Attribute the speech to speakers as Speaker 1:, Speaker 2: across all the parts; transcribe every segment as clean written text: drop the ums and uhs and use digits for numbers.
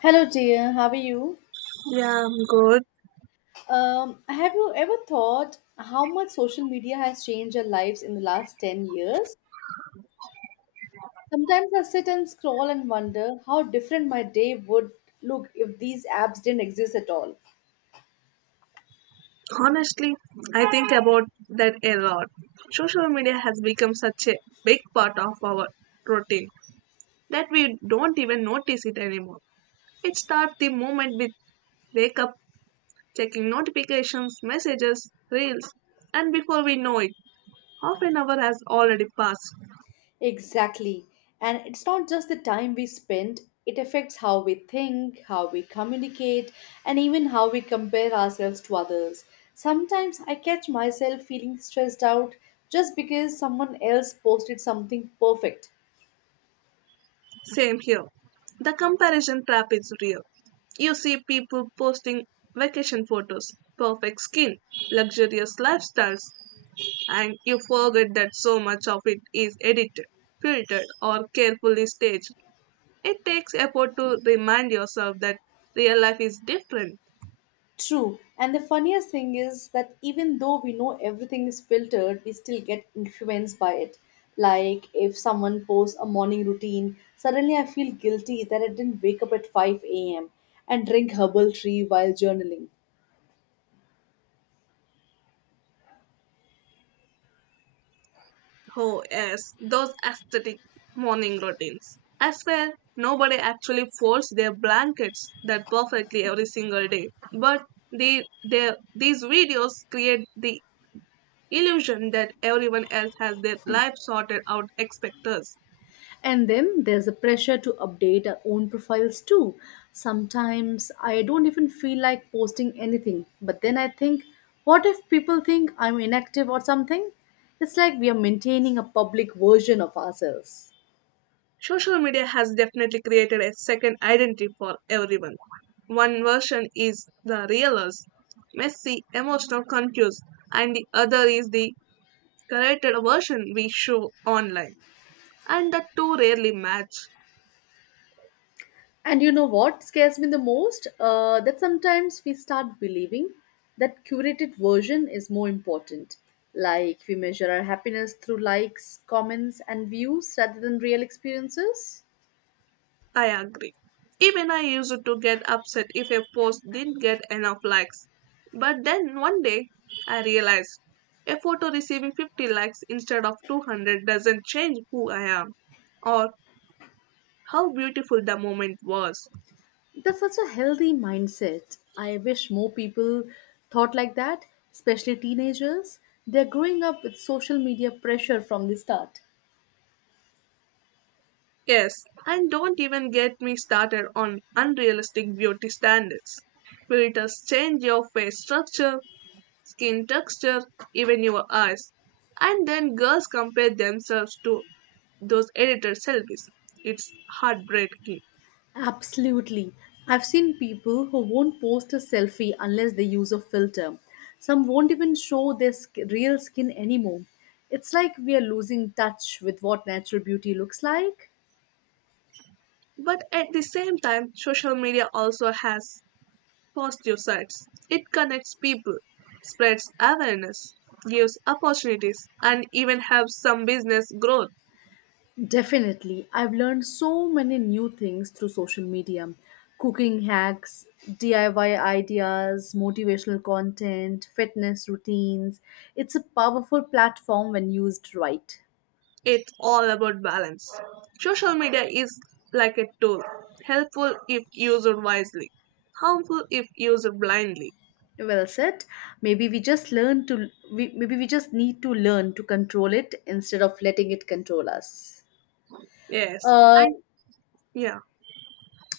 Speaker 1: Hello, dear. How are you?
Speaker 2: Yeah, I'm good.
Speaker 1: Have you ever thought how much social media has changed our lives in the last 10 years? Sometimes I sit and scroll and wonder how different my day would look if these apps didn't exist at all.
Speaker 2: Honestly, I think about that a lot. Social media has become such a big part of our routine that we don't even notice it anymore. It starts the moment we wake up, checking notifications, messages, reels, and before we know it, half an hour has already passed.
Speaker 1: Exactly. And it's not just the time we spend, it affects how we think, how we communicate, and even how we compare ourselves to others. Sometimes I catch myself feeling stressed out just because someone else posted something perfect.
Speaker 2: Same here. The comparison trap is real. You see people posting vacation photos, perfect skin, luxurious lifestyles, and you forget that so much of it is edited, filtered, or carefully staged. It takes effort to remind yourself that real life is different.
Speaker 1: True. And the funniest thing is that even though we know everything is filtered, we still get influenced by it. Like if someone posts a morning routine, suddenly I feel guilty that I didn't wake up at 5 a.m. and drink herbal tea while journaling.
Speaker 2: Oh, yes, those aesthetic morning routines. I swear, nobody actually folds their blankets that perfectly every single day. But these videos create the illusion that everyone else has their life sorted out expect us.
Speaker 1: And then there's the pressure to update our own profiles too. Sometimes I don't even feel like posting anything, but then I think, what if people think I'm inactive or something? It's like we are maintaining a public version of ourselves.
Speaker 2: Social media has definitely created a second identity for everyone. One version is the real us, messy, emotional, confused, and the other is the curated version we show online. And the two rarely match.
Speaker 1: And you know what scares me the most? That sometimes we start believing that curated version is more important. Like we measure our happiness through likes, comments, and views rather than real experiences.
Speaker 2: I agree. Even I used to get upset if a post didn't get enough likes. But then one day I realized a photo receiving 50 likes instead of 200 doesn't change who I am or how beautiful the moment was.
Speaker 1: That's such a healthy mindset. I wish more people thought like that, especially teenagers. They're growing up with social media pressure from the start.
Speaker 2: Yes, and don't even get me started on unrealistic beauty standards. Filters change your face structure, skin texture, even your eyes. And then girls compare themselves to those editor selfies. It's heartbreaking.
Speaker 1: Absolutely. I've seen people who won't post a selfie unless they use a filter. Some won't even show their real skin anymore. It's like we are losing touch with what natural beauty looks like.
Speaker 2: But at the same time, social media also has positive sides. It connects people, spreads awareness, gives opportunities, and even helps some business growth.
Speaker 1: Definitely. I've learned so many new things through social media: cooking hacks, DIY ideas, motivational content, fitness routines. It's a powerful platform when used right.
Speaker 2: It's all about balance. Social media is like a tool, helpful if used wisely, harmful if used blindly.
Speaker 1: Well said. Maybe we just maybe we just need to learn to control it instead of letting it control us.
Speaker 2: Yes,
Speaker 1: Uh,
Speaker 2: and yeah,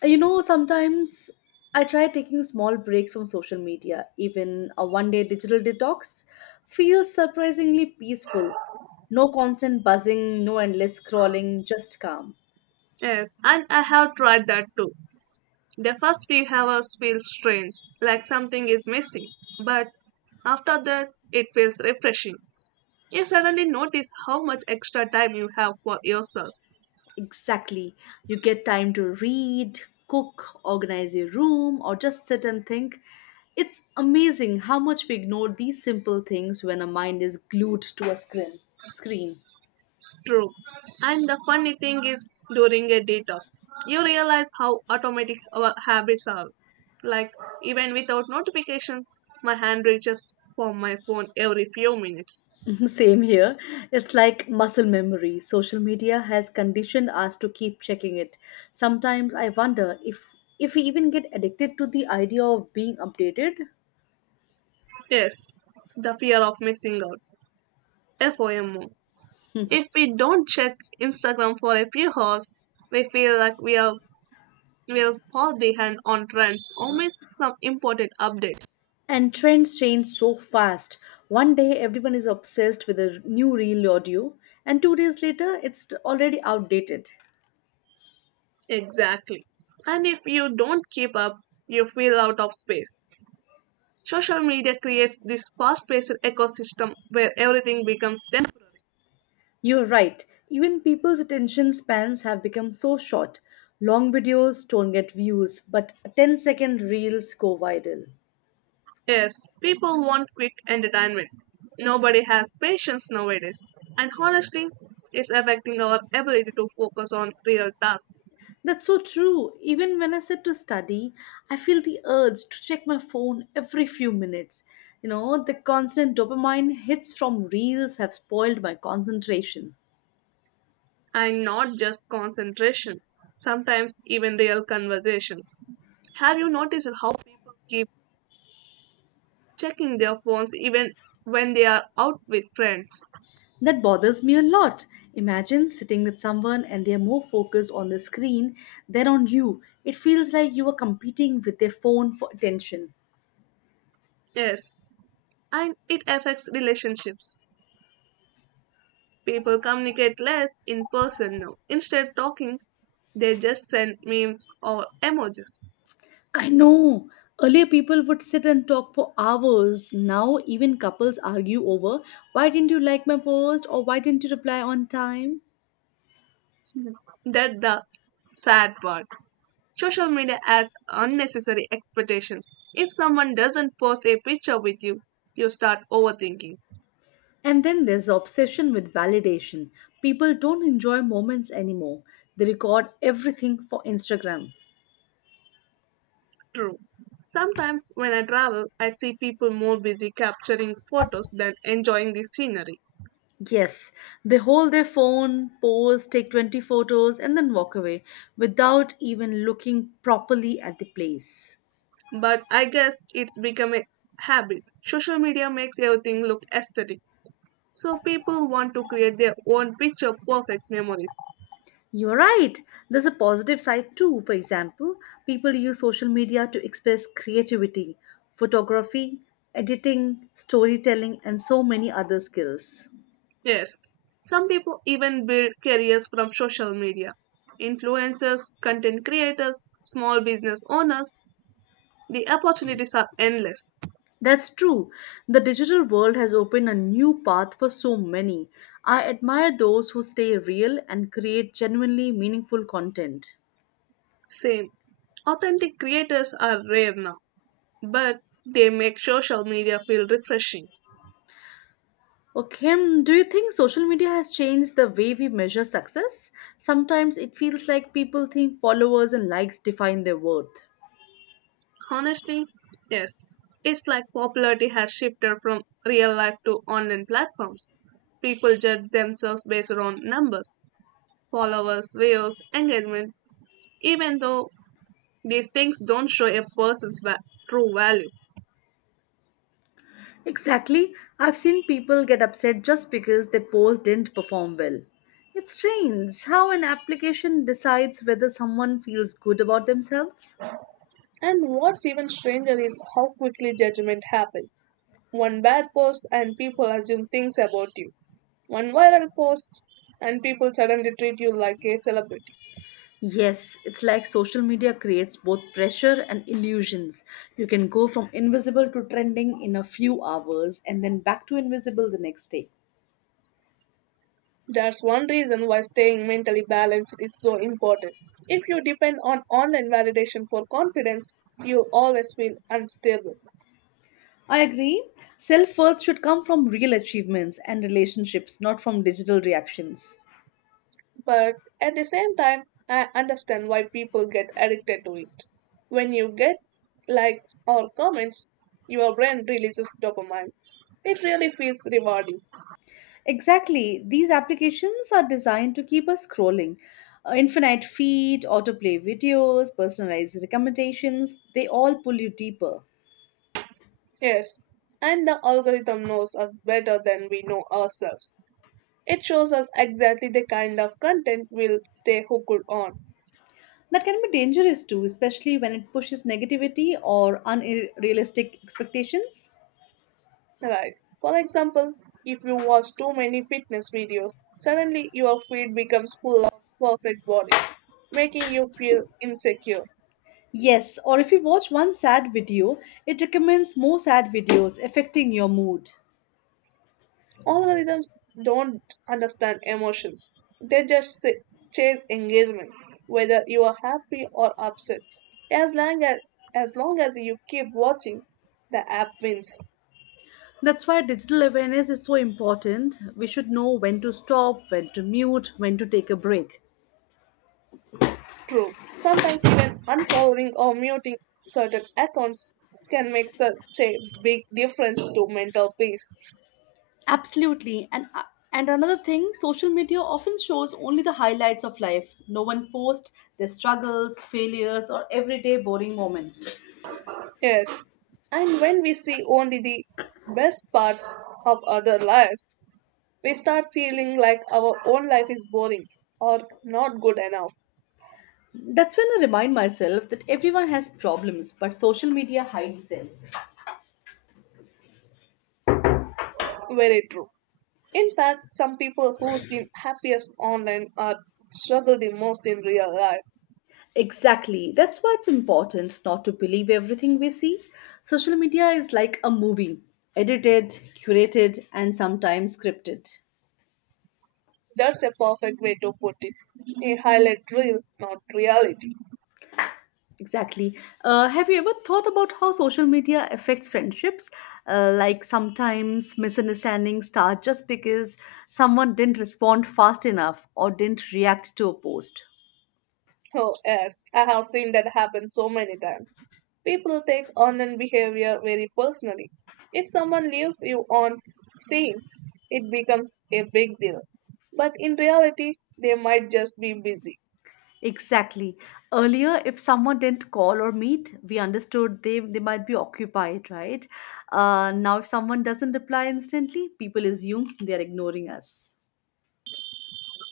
Speaker 1: Sometimes I try taking small breaks from social media. Even a one-day digital detox feels surprisingly peaceful. No constant buzzing, no endless scrolling, just calm.
Speaker 2: yes, and I have tried that too. The first few hours feel strange, like something is missing, but after that, it feels refreshing. You suddenly notice how much extra time you have for yourself.
Speaker 1: Exactly. You get time to read, cook, organize your room, or just sit and think. It's amazing how much we ignore these simple things when our mind is glued to a screen.
Speaker 2: True. And the funny thing is, during a detox, you realize how automatic our habits are. Like, even without notification, my hand reaches for my phone every few minutes.
Speaker 1: Same here. It's like muscle memory. Social media has conditioned us to keep checking it. Sometimes I wonder if we even get addicted to the idea of being updated.
Speaker 2: Yes, the fear of missing out. FOMO. If we don't check Instagram for a few hours, we feel like we are will fall behind on trends or miss some important updates.
Speaker 1: And trends change so fast. One day everyone is obsessed with a new reel audio, and 2 days later it's already outdated.
Speaker 2: Exactly. And if you don't keep up, you feel out of space. Social media creates this fast paced ecosystem where everything becomes temporary.
Speaker 1: You're right, even people's attention spans have become so short. Long videos don't get views, but ten-second reels go viral.
Speaker 2: Yes, people want quick entertainment. Nobody has patience nowadays. And honestly, it's affecting our ability to focus on real tasks,
Speaker 1: That's so true. Even when I sit to study, I feel the urge to check my phone every few minutes. You know, the constant dopamine hits from reels have spoiled my concentration.
Speaker 2: and not just concentration, sometimes even real conversations. Have you noticed how people keep checking their phones even when they are out with friends?
Speaker 1: That bothers me a lot. Imagine sitting with someone and they're more focused on the screen than on you. It feels like you are competing with their phone for attention.
Speaker 2: Yes, and it affects relationships. People communicate less in person now. Instead of talking, they just send memes or emojis.
Speaker 1: I know. Earlier, people would sit and talk for hours. Now, even couples argue over why didn't you like my post or why didn't you reply on time?
Speaker 2: That's the sad part. Social media adds unnecessary expectations. If someone doesn't post a picture with you, you start overthinking.
Speaker 1: And then there's the obsession with validation. People don't enjoy moments anymore, they record everything for Instagram.
Speaker 2: True. Sometimes when I travel, I see people more busy capturing photos than enjoying the scenery.
Speaker 1: Yes, they hold their phone, pose, take 20 photos, and then walk away without even looking properly at the place.
Speaker 2: But I guess it's become a habit. Social media makes everything look aesthetic. So people want to create their own picture perfect memories.
Speaker 1: You're right. There's a positive side too. For example, people use social media to express creativity, photography, editing, storytelling, and so many other skills.
Speaker 2: Yes, some people even build careers from social media. Influencers, content creators, small business owners, the opportunities are endless.
Speaker 1: That's true. The digital world has opened a new path for so many. I admire those who stay real and create genuinely meaningful content.
Speaker 2: Same. Authentic creators are rare now, but they make social media feel refreshing.
Speaker 1: Okay, do you think social media has changed the way we measure success? Sometimes it feels like people think followers and likes define their worth.
Speaker 2: Honestly, yes, it's like popularity has shifted from real life to online platforms. People judge themselves based on numbers, followers, views, engagement, even though these things don't show a person's true value.
Speaker 1: Exactly. I've seen people get upset just because their post didn't perform well. It's strange how an application decides whether someone feels good about themselves.
Speaker 2: And what's even stranger is how quickly judgment happens. One bad post and people assume things about you. One viral post and people suddenly treat you like a celebrity.
Speaker 1: Yes, it's like social media creates both pressure and illusions. You can go from invisible to trending in a few hours and then back to invisible the next day.
Speaker 2: That's one reason why staying mentally balanced is so important. If you depend on online validation for confidence, you'll always feel unstable.
Speaker 1: I agree. Self worth should come from real achievements and relationships, not from digital reactions.
Speaker 2: But at the same time, I understand why people get addicted to it. When you get likes or comments, your brain releases dopamine. It really feels rewarding.
Speaker 1: Exactly. These applications are designed to keep us scrolling. Infinite feed, autoplay videos, personalized recommendations, they all pull you deeper.
Speaker 2: Yes, and the algorithm knows us better than we know ourselves. It shows us exactly the kind of content we'll stay hooked on.
Speaker 1: That can be dangerous too, especially when it pushes negativity or unrealistic expectations.
Speaker 2: Right. For example, if you watch too many fitness videos, suddenly your feed becomes full of perfect bodies, making you feel insecure.
Speaker 1: Yes, or if you watch one sad video, it recommends more sad videos, affecting your mood.
Speaker 2: Algorithms don't understand emotions, they just chase engagement, whether you are happy or upset. As long as, as long as you keep watching, the app wins.
Speaker 1: That's why digital awareness is so important. We should know when to stop, when to mute, when to take a break.
Speaker 2: True. Sometimes even unfollowing or muting certain accounts can make such a big difference to mental peace.
Speaker 1: Absolutely. And another thing, social media often shows only the highlights of life. No one posts their struggles, failures, or everyday boring moments.
Speaker 2: Yes. And when we see only the best parts of other lives, we start feeling like our own life is boring or not good enough.
Speaker 1: That's when I remind myself that everyone has problems, but social media hides them.
Speaker 2: Very true. In fact, some people who seem happiest online are struggle the most in real life.
Speaker 1: Exactly. That's why it's important not to believe everything we see. Social media is like a movie, edited, curated, and sometimes scripted.
Speaker 2: That's a perfect way to put it. A highlight reel, not reality.
Speaker 1: Exactly. Have you ever thought about how social media affects friendships? Like sometimes misunderstandings start just because someone didn't respond fast enough or didn't react to a post.
Speaker 2: Oh yes, I have seen that happen so many times. People take online behavior very personally. If someone leaves you on scene, it becomes a big deal. But in reality, they might just be busy.
Speaker 1: Exactly. Earlier, if someone didn't call or meet, we understood they might be occupied, right? Now, if someone doesn't reply instantly, people assume they are ignoring us.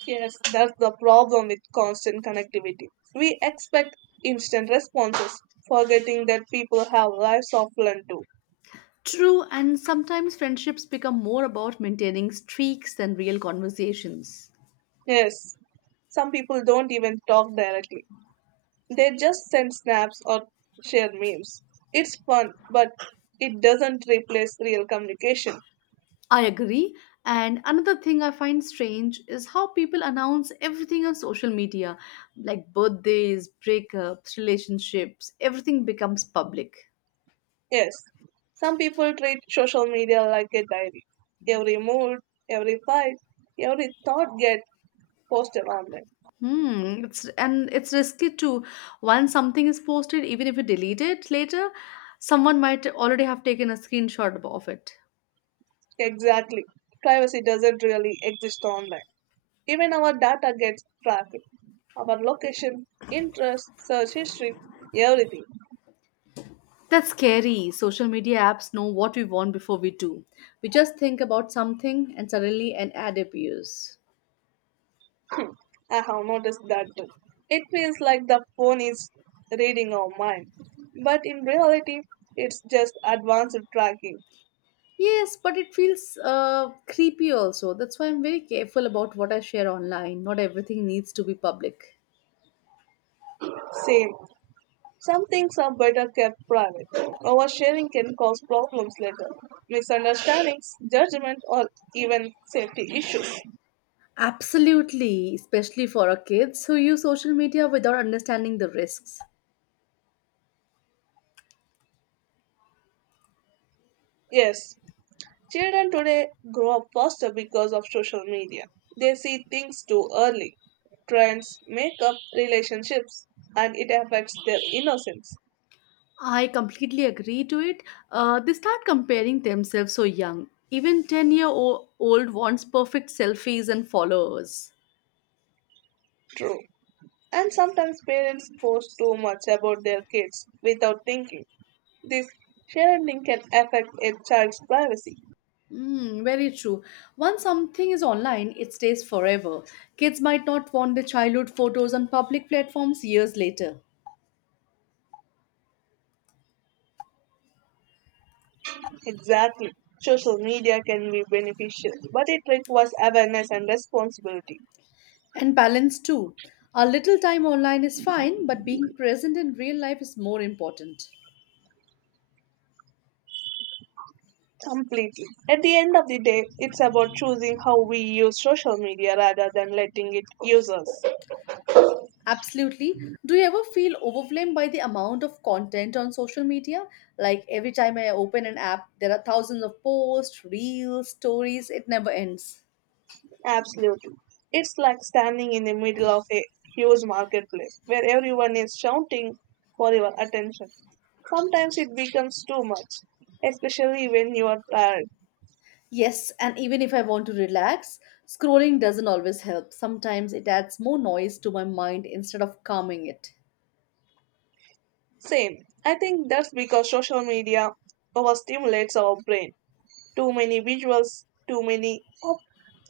Speaker 2: Yes, that's the problem with constant connectivity. We expect instant responses, forgetting that people have lives offline too.
Speaker 1: True, and sometimes friendships become more about maintaining streaks than real conversations.
Speaker 2: Yes, some people don't even talk directly, they just send snaps or share memes. It's fun, but it doesn't replace real communication.
Speaker 1: I agree. And another thing I find strange is how people announce everything on social media, like birthdays, breakups, relationships, everything becomes public.
Speaker 2: Yes, some people treat social media like a diary. Every mood, every fight, every thought gets posted online.
Speaker 1: Hmm. It's and it's risky too. Once something is posted, even if you delete it later, someone might already have taken a screenshot of it.
Speaker 2: Exactly. Privacy doesn't really exist online. Even our data gets tracked. Our location, interests, search history, everything.
Speaker 1: That's scary. Social media apps know what we want before we do. We just think about something and suddenly an ad appears.
Speaker 2: I have noticed that too. It feels like the phone is reading our mind. But in reality, it's just advanced tracking.
Speaker 1: Yes, but it feels creepy also. That's why I'm very careful about what I share online. Not everything needs to be public.
Speaker 2: Same. Some things are better kept private. Oversharing can cause problems later, misunderstandings, judgment, or even safety issues.
Speaker 1: Absolutely, especially for our kids who use social media without understanding the risks.
Speaker 2: Yes, children today grow up faster because of social media. They see things too early. Trends make up relationships and it affects their innocence.
Speaker 1: I completely agree to it. They start comparing themselves so young. Even 10 old wants perfect selfies and followers.
Speaker 2: True. And sometimes parents post too much about their kids without thinking. This sharing can affect a child's privacy.
Speaker 1: Mm, very true. Once something is online, it stays forever. Kids might not want their childhood photos on public platforms years later.
Speaker 2: Exactly. Social media can be beneficial, but it requires awareness and responsibility.
Speaker 1: And balance too. A little time online is fine, but being present in real life is more important.
Speaker 2: Completely. At the end of the day, it's about choosing how we use social media rather than letting it use us.
Speaker 1: Absolutely. Do you ever feel overwhelmed by the amount of content on social media? Like every time I open an app, there are thousands of posts, reels, stories, it never ends.
Speaker 2: Absolutely. It's like standing in the middle of a huge marketplace where everyone is shouting for your attention. Sometimes it becomes too much, especially when you are tired.
Speaker 1: Yes, and even if I want to relax, scrolling doesn't always help. Sometimes it adds more noise to my mind instead of calming it.
Speaker 2: Same. I think that's because social media overstimulates our brain. Too many visuals, too many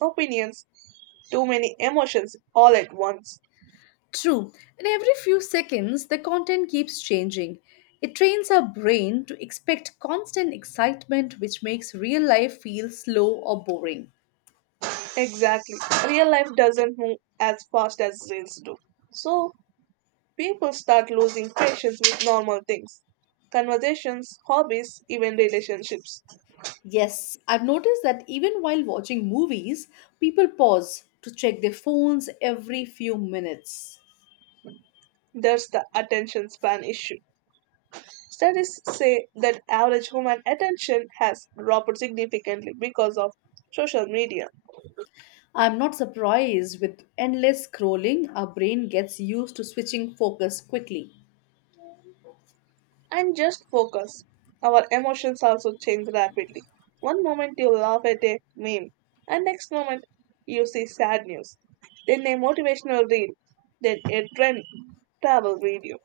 Speaker 2: opinions, too many emotions all at once.
Speaker 1: True, and every few seconds, the content keeps changing. It trains our brain to expect constant excitement, which makes real life feel slow or boring.
Speaker 2: Exactly. Real life doesn't move as fast as reels do. So people start losing patience with normal things. Conversations, hobbies, even relationships.
Speaker 1: Yes, I've noticed that even while watching movies, people pause to check their phones every few minutes.
Speaker 2: There's the attention span issue. Studies say that average human attention has dropped significantly because of social media.
Speaker 1: I'm not surprised with endless scrolling, our brain gets used to switching focus quickly.
Speaker 2: And just focus. Our emotions also change rapidly. One moment you laugh at a meme, and next moment you see sad news, then a motivational reel, then a trend travel video.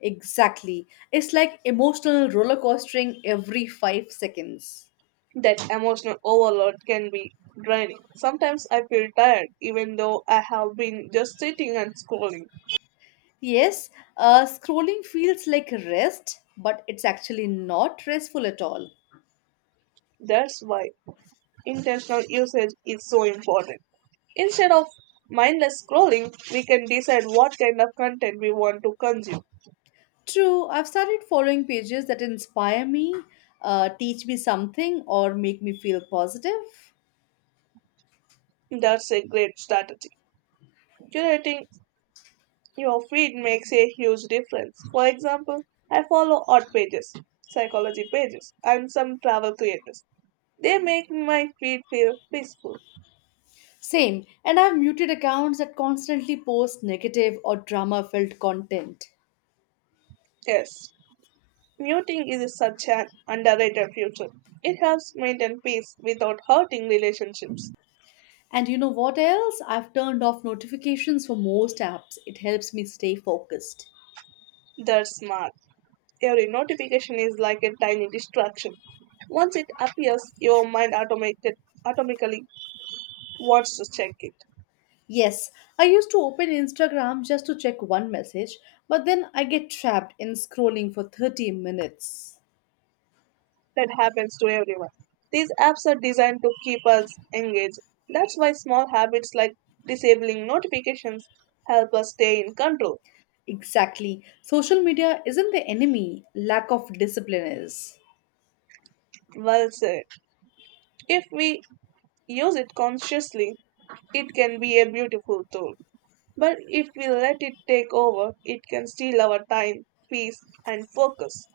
Speaker 1: Exactly. It's like emotional roller coastering every 5 seconds.
Speaker 2: That emotional overload can be draining. Sometimes I feel tired even though I have been just sitting and scrolling.
Speaker 1: Yes, scrolling feels like rest, but it's actually not restful at all.
Speaker 2: That's why intentional usage is so important. Instead of mindless scrolling, we can decide what kind of content we want to consume.
Speaker 1: True, I've started following pages that inspire me, teach me something, or make me feel positive.
Speaker 2: That's a great strategy. Curating your feed makes a huge difference. For example, I follow art pages, psychology pages, and some travel creators. They make my feed feel peaceful.
Speaker 1: Same, and I've muted accounts that constantly post negative or drama filled content.
Speaker 2: Yes, muting is such an underrated feature. It helps maintain peace without hurting relationships.
Speaker 1: And you know what else? I've turned off notifications for most apps. It helps me stay focused.
Speaker 2: That's smart. Every notification is like a tiny distraction. Once it appears, your mind automatically wants to check it.
Speaker 1: Yes, I used to open Instagram just to check one message, but then I get trapped in scrolling for 30 minutes.
Speaker 2: That happens to everyone. These apps are designed to keep us engaged. That's why small habits like disabling notifications help us stay in control.
Speaker 1: Exactly. Social media isn't the enemy, lack of discipline is.
Speaker 2: Well said. If we use it consciously, it can be a beautiful tool. But if we let it take over, it can steal our time, peace, and focus.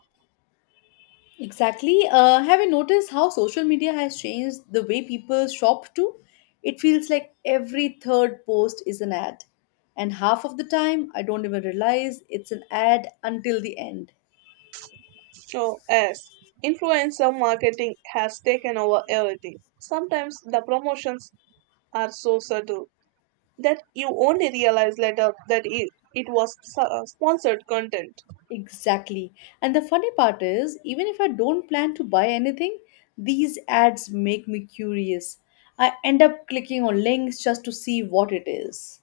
Speaker 1: Exactly. Have you noticed how social media has changed the way people shop too? It feels like every third post is an ad. And half of the time, I don't even realize it's an ad until the end.
Speaker 2: So, as influencer marketing has taken over everything, sometimes the promotions are so subtle that you only realize later that it was sponsored content.
Speaker 1: Exactly. And the funny part is, even if I don't plan to buy anything, these ads make me curious. I end up clicking on links just to see what it is.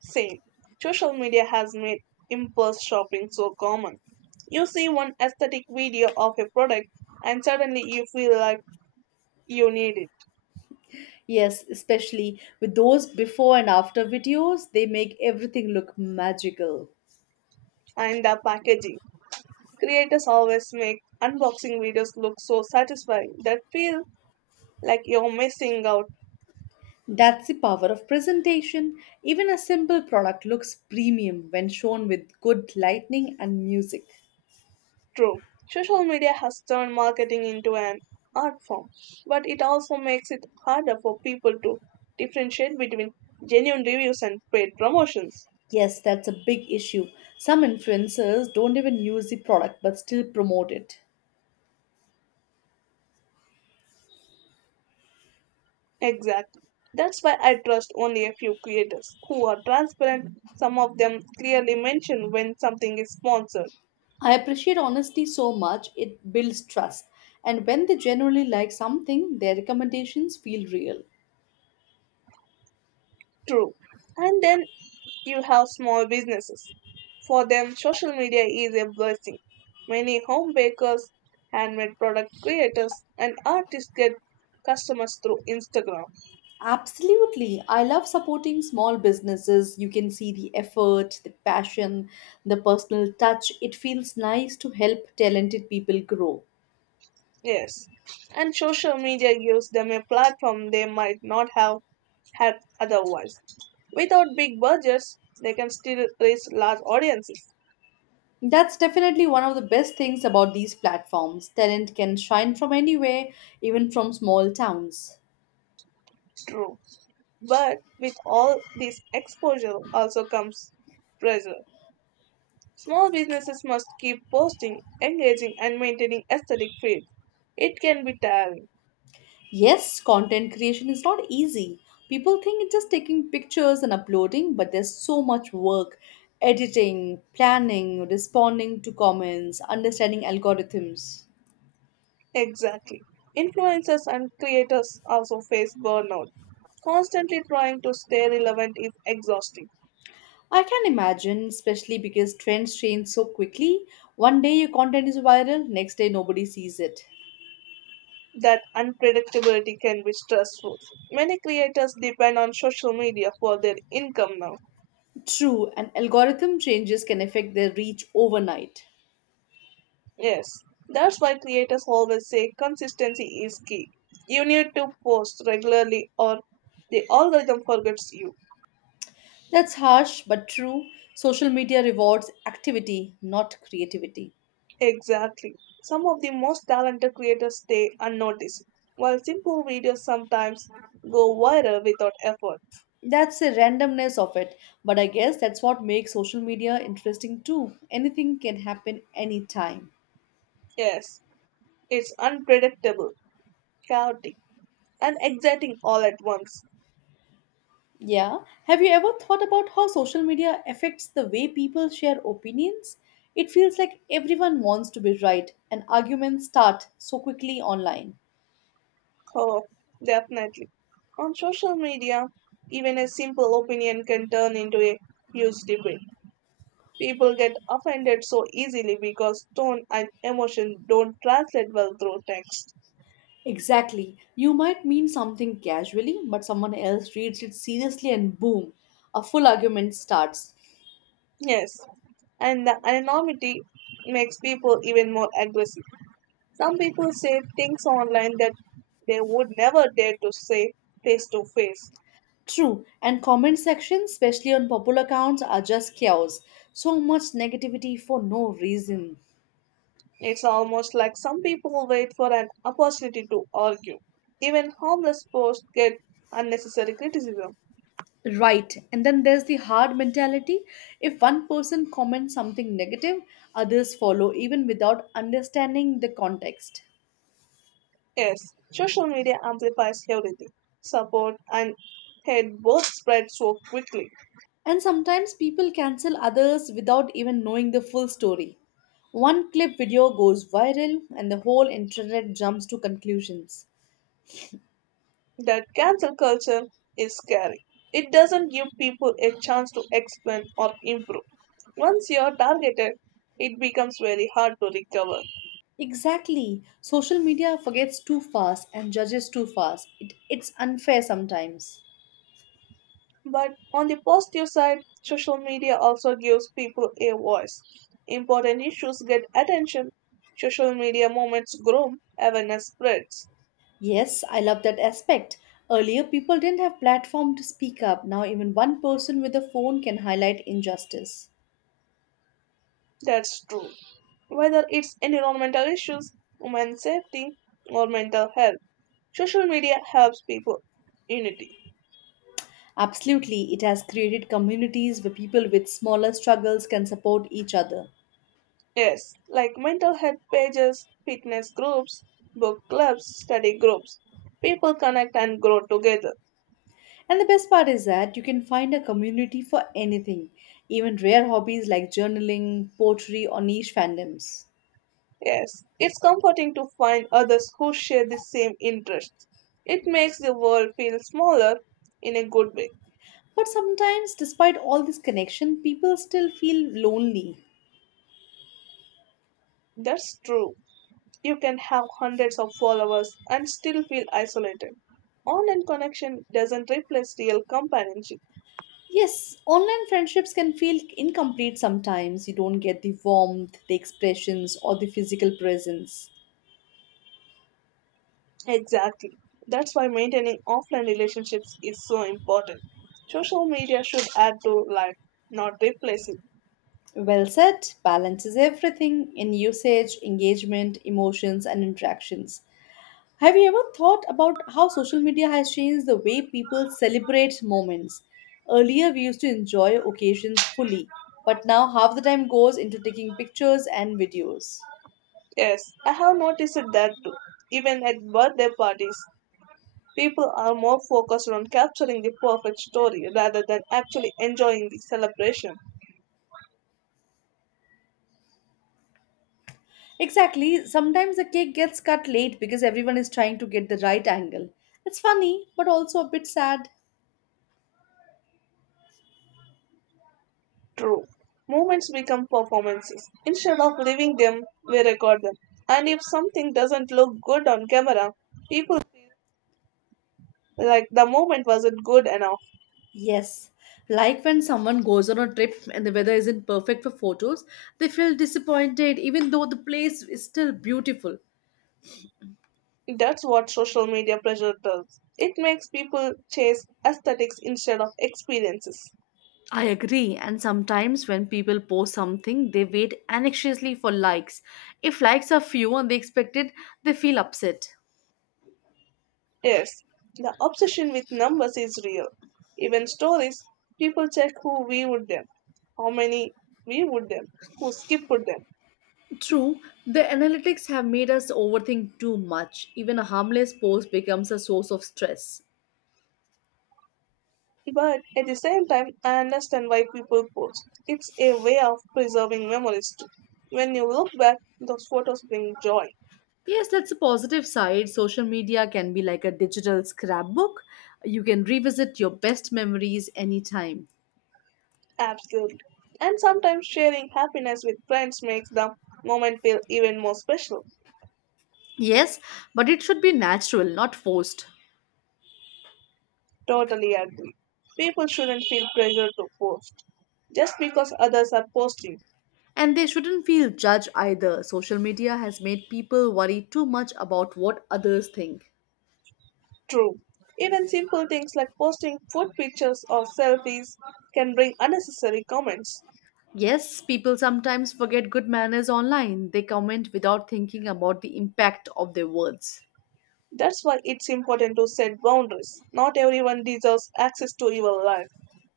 Speaker 2: Same. Social media has made impulse shopping so common. You see one aesthetic video of a product and suddenly you feel like you need it.
Speaker 1: Yes, especially with those before and after videos, they make everything look magical.
Speaker 2: And the packaging. Creators always make unboxing videos look so satisfying that feel like you're missing out.
Speaker 1: That's the power of presentation. Even a simple product looks premium when shown with good lighting and music.
Speaker 2: True. Social media has turned marketing into an art form, but it also makes it harder for people to differentiate between genuine reviews and paid promotions.
Speaker 1: Yes, that's a big issue. Some influencers don't even use the product but still promote it.
Speaker 2: Exactly. That's why I trust only a few creators who are transparent. Some of them clearly mention when something is sponsored.
Speaker 1: I appreciate honesty so much, it builds trust. And when they genuinely like something, their recommendations feel real.
Speaker 2: True. And then you have small businesses. For them, social media is a blessing. Many home bakers, handmade product creators, and artists get customers through Instagram.
Speaker 1: Absolutely. I love supporting small businesses. You can see the effort, the passion, the personal touch. It feels nice to help talented people grow.
Speaker 2: Yes. And social media gives them a platform they might not have had otherwise. Without big budgets, they can still reach large audiences.
Speaker 1: That's definitely one of the best things about these platforms. Talent can shine from anywhere, even from small towns.
Speaker 2: True. But with all this exposure also comes pressure. Small businesses must keep posting, engaging, and maintaining aesthetic feeds. It can be tiring.
Speaker 1: Yes, content creation is not easy. People think it's just taking pictures and uploading, but there's so much work editing, planning, responding to comments, understanding algorithms.
Speaker 2: Exactly. Influencers and creators also face burnout. Constantly trying to stay relevant is exhausting.
Speaker 1: I can imagine, especially because trends change so quickly. One day your content is viral, next day nobody sees it.
Speaker 2: That unpredictability can be stressful. Many creators depend on social media for their income now.
Speaker 1: True, and algorithm changes can affect their reach overnight.
Speaker 2: Yes, that's why creators always say consistency is key. You need to post regularly or the algorithm forgets you.
Speaker 1: That's harsh but true. Social media rewards activity, not creativity.
Speaker 2: Exactly. Some of the most talented creators stay unnoticed, while simple videos sometimes go viral without effort.
Speaker 1: That's the randomness of it, but I guess that's what makes social media interesting too. Anything can happen anytime.
Speaker 2: Yes, it's unpredictable, chaotic, and exciting all at once.
Speaker 1: Yeah. Have you ever thought about how social media affects the way people share opinions? It feels like everyone wants to be right, and arguments start so quickly online.
Speaker 2: Oh, definitely. On social media, even a simple opinion can turn into a huge debate. People get offended so easily because tone and emotion don't translate well through text.
Speaker 1: Exactly. You might mean something casually, but someone else reads it seriously, and boom, a full argument starts.
Speaker 2: Yes, and the anonymity makes people even more aggressive. Some people say things online that they would never dare to say face to face.
Speaker 1: True, and comment sections, especially on popular accounts, are just chaos. So much negativity for no reason.
Speaker 2: It's almost like some people wait for an opportunity to argue. Even harmless posts get unnecessary criticism.
Speaker 1: Right. And then there's the hard mentality. If one person comments something negative, others follow even without understanding the context.
Speaker 2: Yes, social media amplifies everything. Support and hate both spread so quickly.
Speaker 1: And sometimes people cancel others without even knowing the full story. One clip video goes viral and the whole internet jumps to conclusions.
Speaker 2: That cancel culture is scary. It doesn't give people a chance to expand or improve. Once you're targeted, it becomes very hard to recover.
Speaker 1: Exactly. Social media forgets too fast and judges too fast. It's unfair sometimes.
Speaker 2: But on the positive side, social media also gives people a voice. Important issues get attention. Social media movements grow, awareness spreads.
Speaker 1: Yes, I love that aspect. Earlier, people didn't have platform to speak up. Now, even one person with a phone can highlight injustice.
Speaker 2: That's true. Whether it's environmental issues, women's safety, or mental health, social media helps people unity.
Speaker 1: Absolutely, it has created communities where people with smaller struggles can support each other.
Speaker 2: Yes, like mental health pages, fitness groups, book clubs, study groups. People connect and grow together.
Speaker 1: And the best part is that you can find a community for anything, even rare hobbies like journaling, poetry, or niche fandoms.
Speaker 2: Yes, it's comforting to find others who share the same interests. It makes the world feel smaller in a good way.
Speaker 1: But sometimes, despite all this connection, people still feel lonely.
Speaker 2: That's true. You can have hundreds of followers and still feel isolated. Online connection doesn't replace real companionship.
Speaker 1: Yes, online friendships can feel incomplete sometimes. You don't get the warmth, the expressions, or the physical presence.
Speaker 2: Exactly. That's why maintaining offline relationships is so important. Social media should add to life, not replace it.
Speaker 1: Well said, balances everything in usage, engagement, emotions, and interactions. Have you ever thought about how social media has changed the way people celebrate moments? Earlier, we used to enjoy occasions fully, but now half the time goes into taking pictures and videos.
Speaker 2: Yes, I have noticed that too. Even at birthday parties, people are more focused on capturing the perfect story rather than actually enjoying the celebration.
Speaker 1: Exactly. Sometimes the cake gets cut late because everyone is trying to get the right angle. It's funny, but also a bit sad.
Speaker 2: True. Moments become performances. Instead of living them, we record them. And if something doesn't look good on camera, people like the moment wasn't good enough.
Speaker 1: Yes. Like when someone goes on a trip and the weather isn't perfect for photos, they feel disappointed even though the place is still beautiful.
Speaker 2: That's what social media pressure does. It makes people chase aesthetics instead of experiences.
Speaker 1: I agree. And sometimes when people post something, they wait anxiously for likes. If likes are few and they expect it, they feel upset.
Speaker 2: Yes, the obsession with numbers is real. Even stories, people check who viewed them, how many viewed them, who skipped them.
Speaker 1: True, the analytics have made us overthink too much. Even a harmless post becomes a source of stress.
Speaker 2: But at the same time, I understand why people post. It's a way of preserving memories too. When you look back, those photos bring joy.
Speaker 1: Yes, that's a positive side. Social media can be like a digital scrapbook. You can revisit your best memories anytime.
Speaker 2: Absolutely. And sometimes sharing happiness with friends makes the moment feel even more special.
Speaker 1: Yes, but it should be natural, not forced.
Speaker 2: Totally agree. People shouldn't feel pressure to post just because others are posting.
Speaker 1: And they shouldn't feel judged either. Social media has made people worry too much about what others think.
Speaker 2: True. Even simple things like posting food pictures or selfies can bring unnecessary comments.
Speaker 1: Yes, people sometimes forget good manners online. They comment without thinking about the impact of their words.
Speaker 2: That's why it's important to set boundaries. Not everyone deserves access to your life.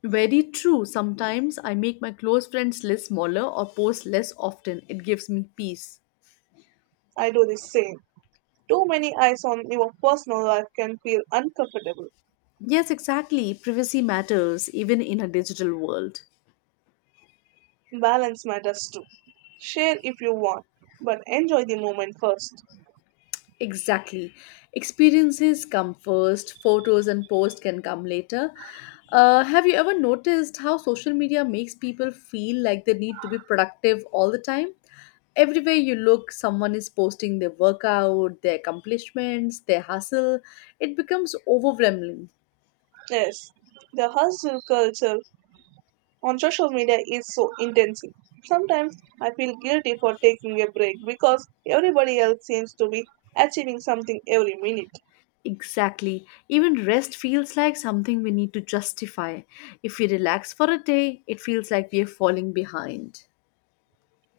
Speaker 1: Very true. Sometimes I make my close friends list smaller or post less often. It gives me peace.
Speaker 2: I do the same. Too many eyes on your personal life can feel uncomfortable.
Speaker 1: Yes, exactly. Privacy matters even in a digital world.
Speaker 2: Balance matters too. Share if you want, but enjoy the moment first.
Speaker 1: Exactly. Experiences come first, photos and posts can come later. Have you ever noticed how social media makes people feel like they need to be productive all the time? Everywhere you look, someone is posting their workout, their accomplishments, their hustle. It becomes overwhelming.
Speaker 2: Yes, the hustle culture on social media is so intensive. Sometimes I feel guilty for taking a break because everybody else seems to be achieving something every minute.
Speaker 1: Exactly. Even rest feels like something we need to justify. If we relax for a day, it feels like we are falling behind.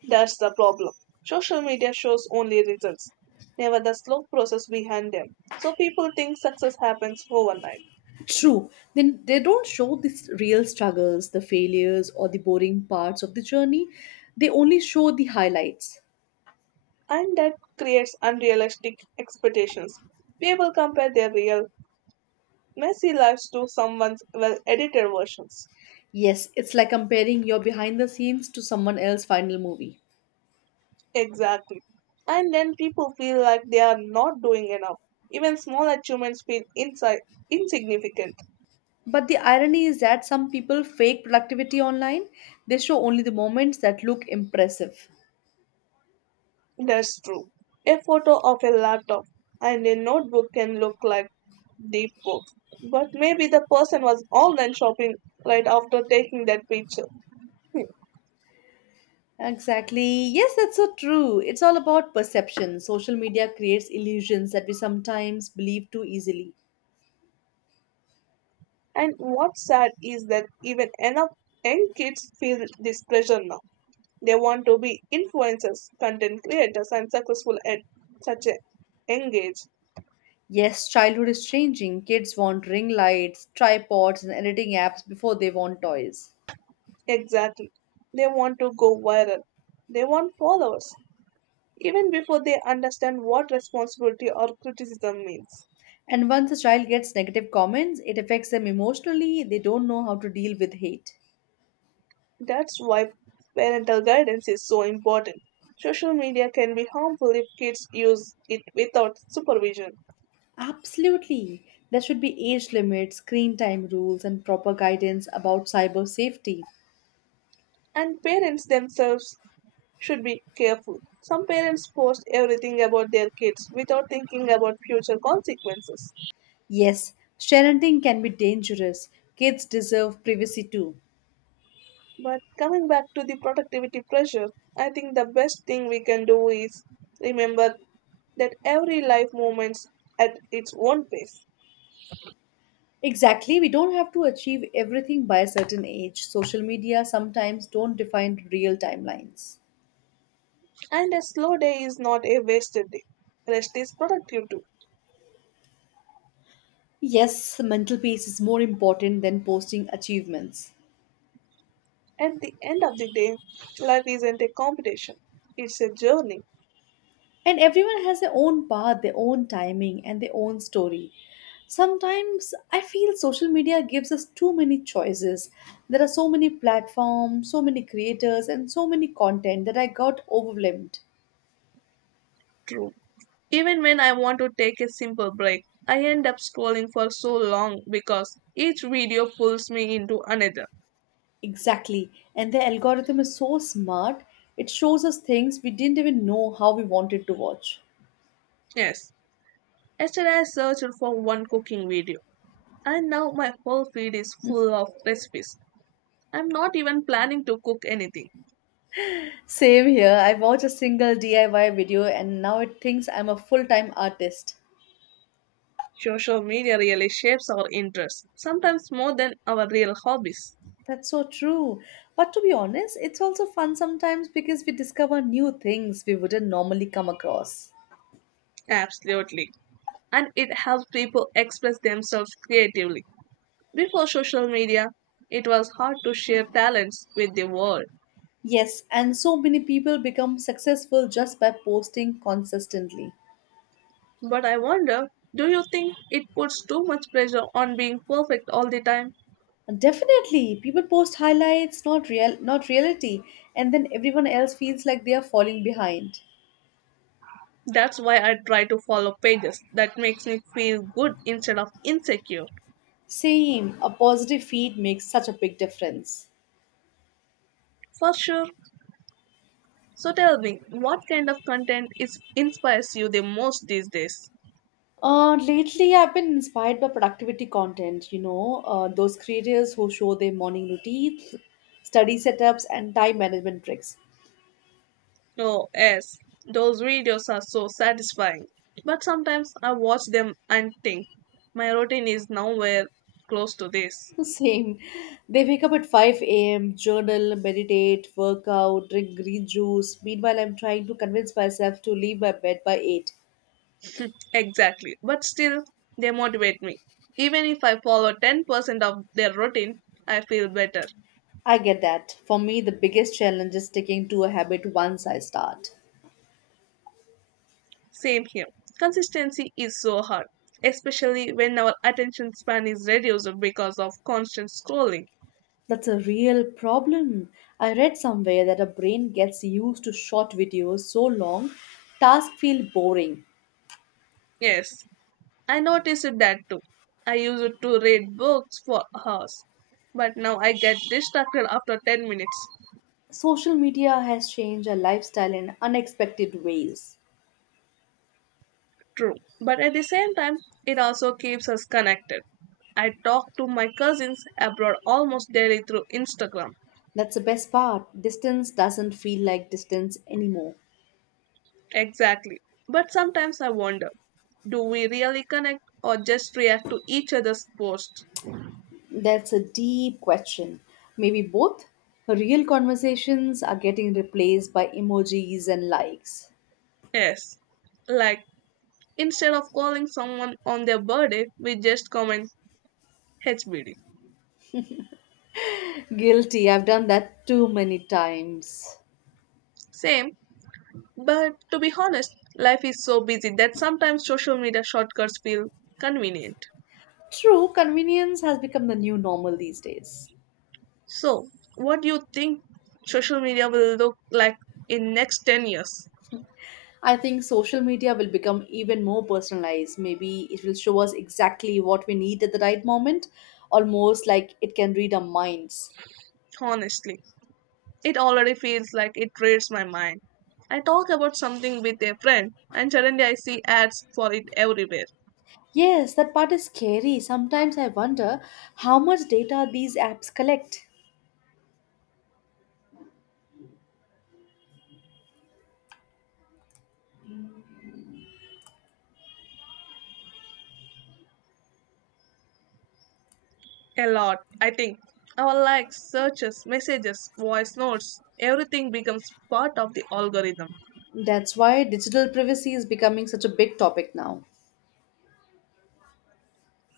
Speaker 2: That's the problem. Social media shows only results, never the slow process behind them. So people think success happens overnight,
Speaker 1: True. Then they don't show the real struggles, the failures, or the boring parts of the journey. They only show the highlights.
Speaker 2: and that creates unrealistic expectations. People compare their real, messy lives to someone's well edited versions.
Speaker 1: Yes, it's like comparing your behind the scenes to someone else's final movie.
Speaker 2: Exactly. And then people feel like they are not doing enough. Even small achievements feel inside insignificant.
Speaker 1: But the irony is that some people fake productivity online. They show only the moments that look impressive.
Speaker 2: That's true. A photo of a laptop and a notebook can look like deep work. But maybe the person was online shopping right after taking that picture. Hmm.
Speaker 1: Exactly. Yes, that's so true. It's all about perception. Social media creates illusions that we sometimes believe too easily.
Speaker 2: And what's sad is that even enough young kids feel this pressure now. They want to be influencers, content creators, and successful at such a young age.
Speaker 1: Yes, childhood is changing. Kids want ring lights, tripods, and editing apps before they want toys.
Speaker 2: Exactly. They want to go viral. They want followers, even before they understand what responsibility or criticism means.
Speaker 1: And once a child gets negative comments, it affects them emotionally. They don't know how to deal with hate.
Speaker 2: That's why parental guidance is so important. Social media can be harmful if kids use it without supervision,
Speaker 1: Absolutely. There should be age limits, screen time rules, and proper guidance about cyber safety.
Speaker 2: and parents themselves should be careful. Some parents post everything about their kids without thinking about future consequences.
Speaker 1: Yes, sharenting can be dangerous. Kids deserve privacy too.
Speaker 2: But coming back to the productivity pressure, I think the best thing we can do is remember that every life moves at its own pace,
Speaker 1: Exactly, we don't have to achieve everything by a certain age. Social media sometimes don't define real timelines.
Speaker 2: and a slow day is not a wasted day. Rest is productive too.
Speaker 1: Yes, mental peace is more important than posting achievements.
Speaker 2: At the end of the day, life isn't a competition, it's a journey.
Speaker 1: And everyone has their own path, their own timing, and their own story. Sometimes I feel social media gives us too many choices. There are so many platforms, so many creators, and so many content that I got overwhelmed.
Speaker 2: True. Even when I want to take a simple break, I end up scrolling for so long because each video pulls me into another.
Speaker 1: Exactly. And the algorithm is so smart, it shows us things we didn't even know how we wanted to watch.
Speaker 2: Yes, yesterday I searched for one cooking video. And now my whole feed is full of recipes. I'm not even planning to cook anything.
Speaker 1: Same here. I watch a single DIY video and now it thinks I'm a full time artist.
Speaker 2: Social media really shapes our interests, sometimes more than our real hobbies.
Speaker 1: That's so true. But to be honest, it's also fun sometimes because we discover new things we wouldn't normally come across.
Speaker 2: Absolutely. And it helps people express themselves creatively. Before social media, it was hard to share talents with the world.
Speaker 1: Yes, and so many people become successful just by posting consistently.
Speaker 2: But I wonder, do you think it puts too much pressure on being perfect all the time?
Speaker 1: Definitely, people post highlights, not reality, and then everyone else feels like they are falling behind.
Speaker 2: That's why I try to follow pages that makes me feel good instead of insecure.
Speaker 1: Same, a positive feed makes such a big difference.
Speaker 2: For sure. So tell me, what kind of content is inspires you the most these days?
Speaker 1: Lately, I've been inspired by productivity content, those creators who show their morning routines, study setups, and time management tricks.
Speaker 2: Oh, yes, those videos are so satisfying. But sometimes I watch them and think, my routine is nowhere close to this.
Speaker 1: Same. They wake up at 5 a.m., journal, meditate, work out, drink green juice. Meanwhile, I'm trying to convince myself to leave my bed by 8.
Speaker 2: Exactly. But still, they motivate me. Even if I follow 10% of their routine, I feel better.
Speaker 1: I get that. For me, the biggest challenge is sticking to a habit once I start.
Speaker 2: Same here. Consistency is so hard, especially when our attention span is reduced because of constant scrolling.
Speaker 1: That's a real problem. I read somewhere that our brain gets used to short videos so long, tasks feel boring.
Speaker 2: Yes, I noticed that too. I used to read books for hours, but now I get distracted after 10 minutes.
Speaker 1: Social media has changed our lifestyle in unexpected ways.
Speaker 2: True. But at the same time, it also keeps us connected. I talk to my cousins abroad almost daily through Instagram.
Speaker 1: That's the best part. Distance doesn't feel like distance anymore.
Speaker 2: Exactly. But sometimes I wonder, do we really connect or just react to each other's posts?
Speaker 1: That's a deep question. Maybe both? Real conversations are getting replaced by emojis and likes.
Speaker 2: Yes. Like, instead of calling someone on their birthday, we just comment HBD.
Speaker 1: Guilty, I've done that too many times.
Speaker 2: Same, but to be honest, life is so busy that sometimes social media shortcuts feel convenient.
Speaker 1: True, convenience has become the new normal these days.
Speaker 2: So, what do you think social media will look like in next 10 years?
Speaker 1: I think social media will become even more personalized. Maybe it will show us exactly what we need at the right moment, almost like it can read our minds.
Speaker 2: Honestly, it already feels like it raided my mind. I talk about something with a friend and suddenly I see ads for it everywhere.
Speaker 1: Yes, that part is scary. Sometimes I wonder how much data these apps collect.
Speaker 2: A lot, I think. Our likes, searches, messages, voice notes, everything becomes part of the algorithm.
Speaker 1: That's why digital privacy is becoming such a big topic now.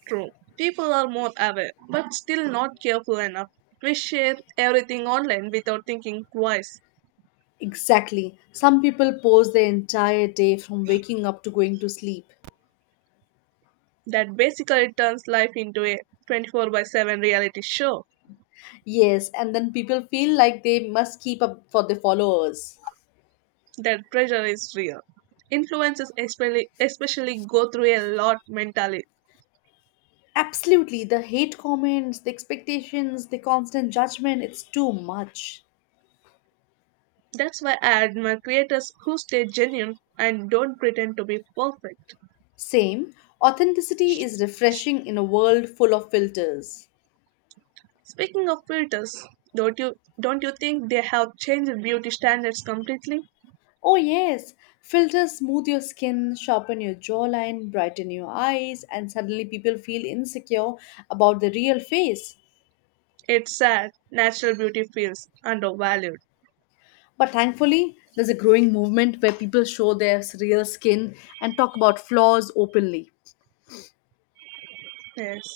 Speaker 2: True. People are more aware, but still not careful enough. We share everything online without thinking twice.
Speaker 1: Exactly. Some people post their entire day from waking up to going to sleep.
Speaker 2: That basically turns life into a 24/7 reality show.
Speaker 1: Yes, and then people feel like they must keep up for the followers.
Speaker 2: That pressure is real. Influencers especially go through a lot mentally.
Speaker 1: Absolutely, the hate comments, the expectations, the constant judgment, it's too much.
Speaker 2: That's why I admire creators who stay genuine and don't pretend to be perfect.
Speaker 1: Same, authenticity is refreshing in a world full of filters.
Speaker 2: Speaking of filters, don't you don't you think they have changed beauty standards completely?
Speaker 1: Oh, yes, filters smooth your skin, sharpen your jawline, brighten your eyes, and suddenly people feel insecure about their real face.
Speaker 2: It's sad natural beauty feels undervalued.
Speaker 1: But thankfully, there's a growing movement where people show their real skin and talk about flaws openly.
Speaker 2: Yes.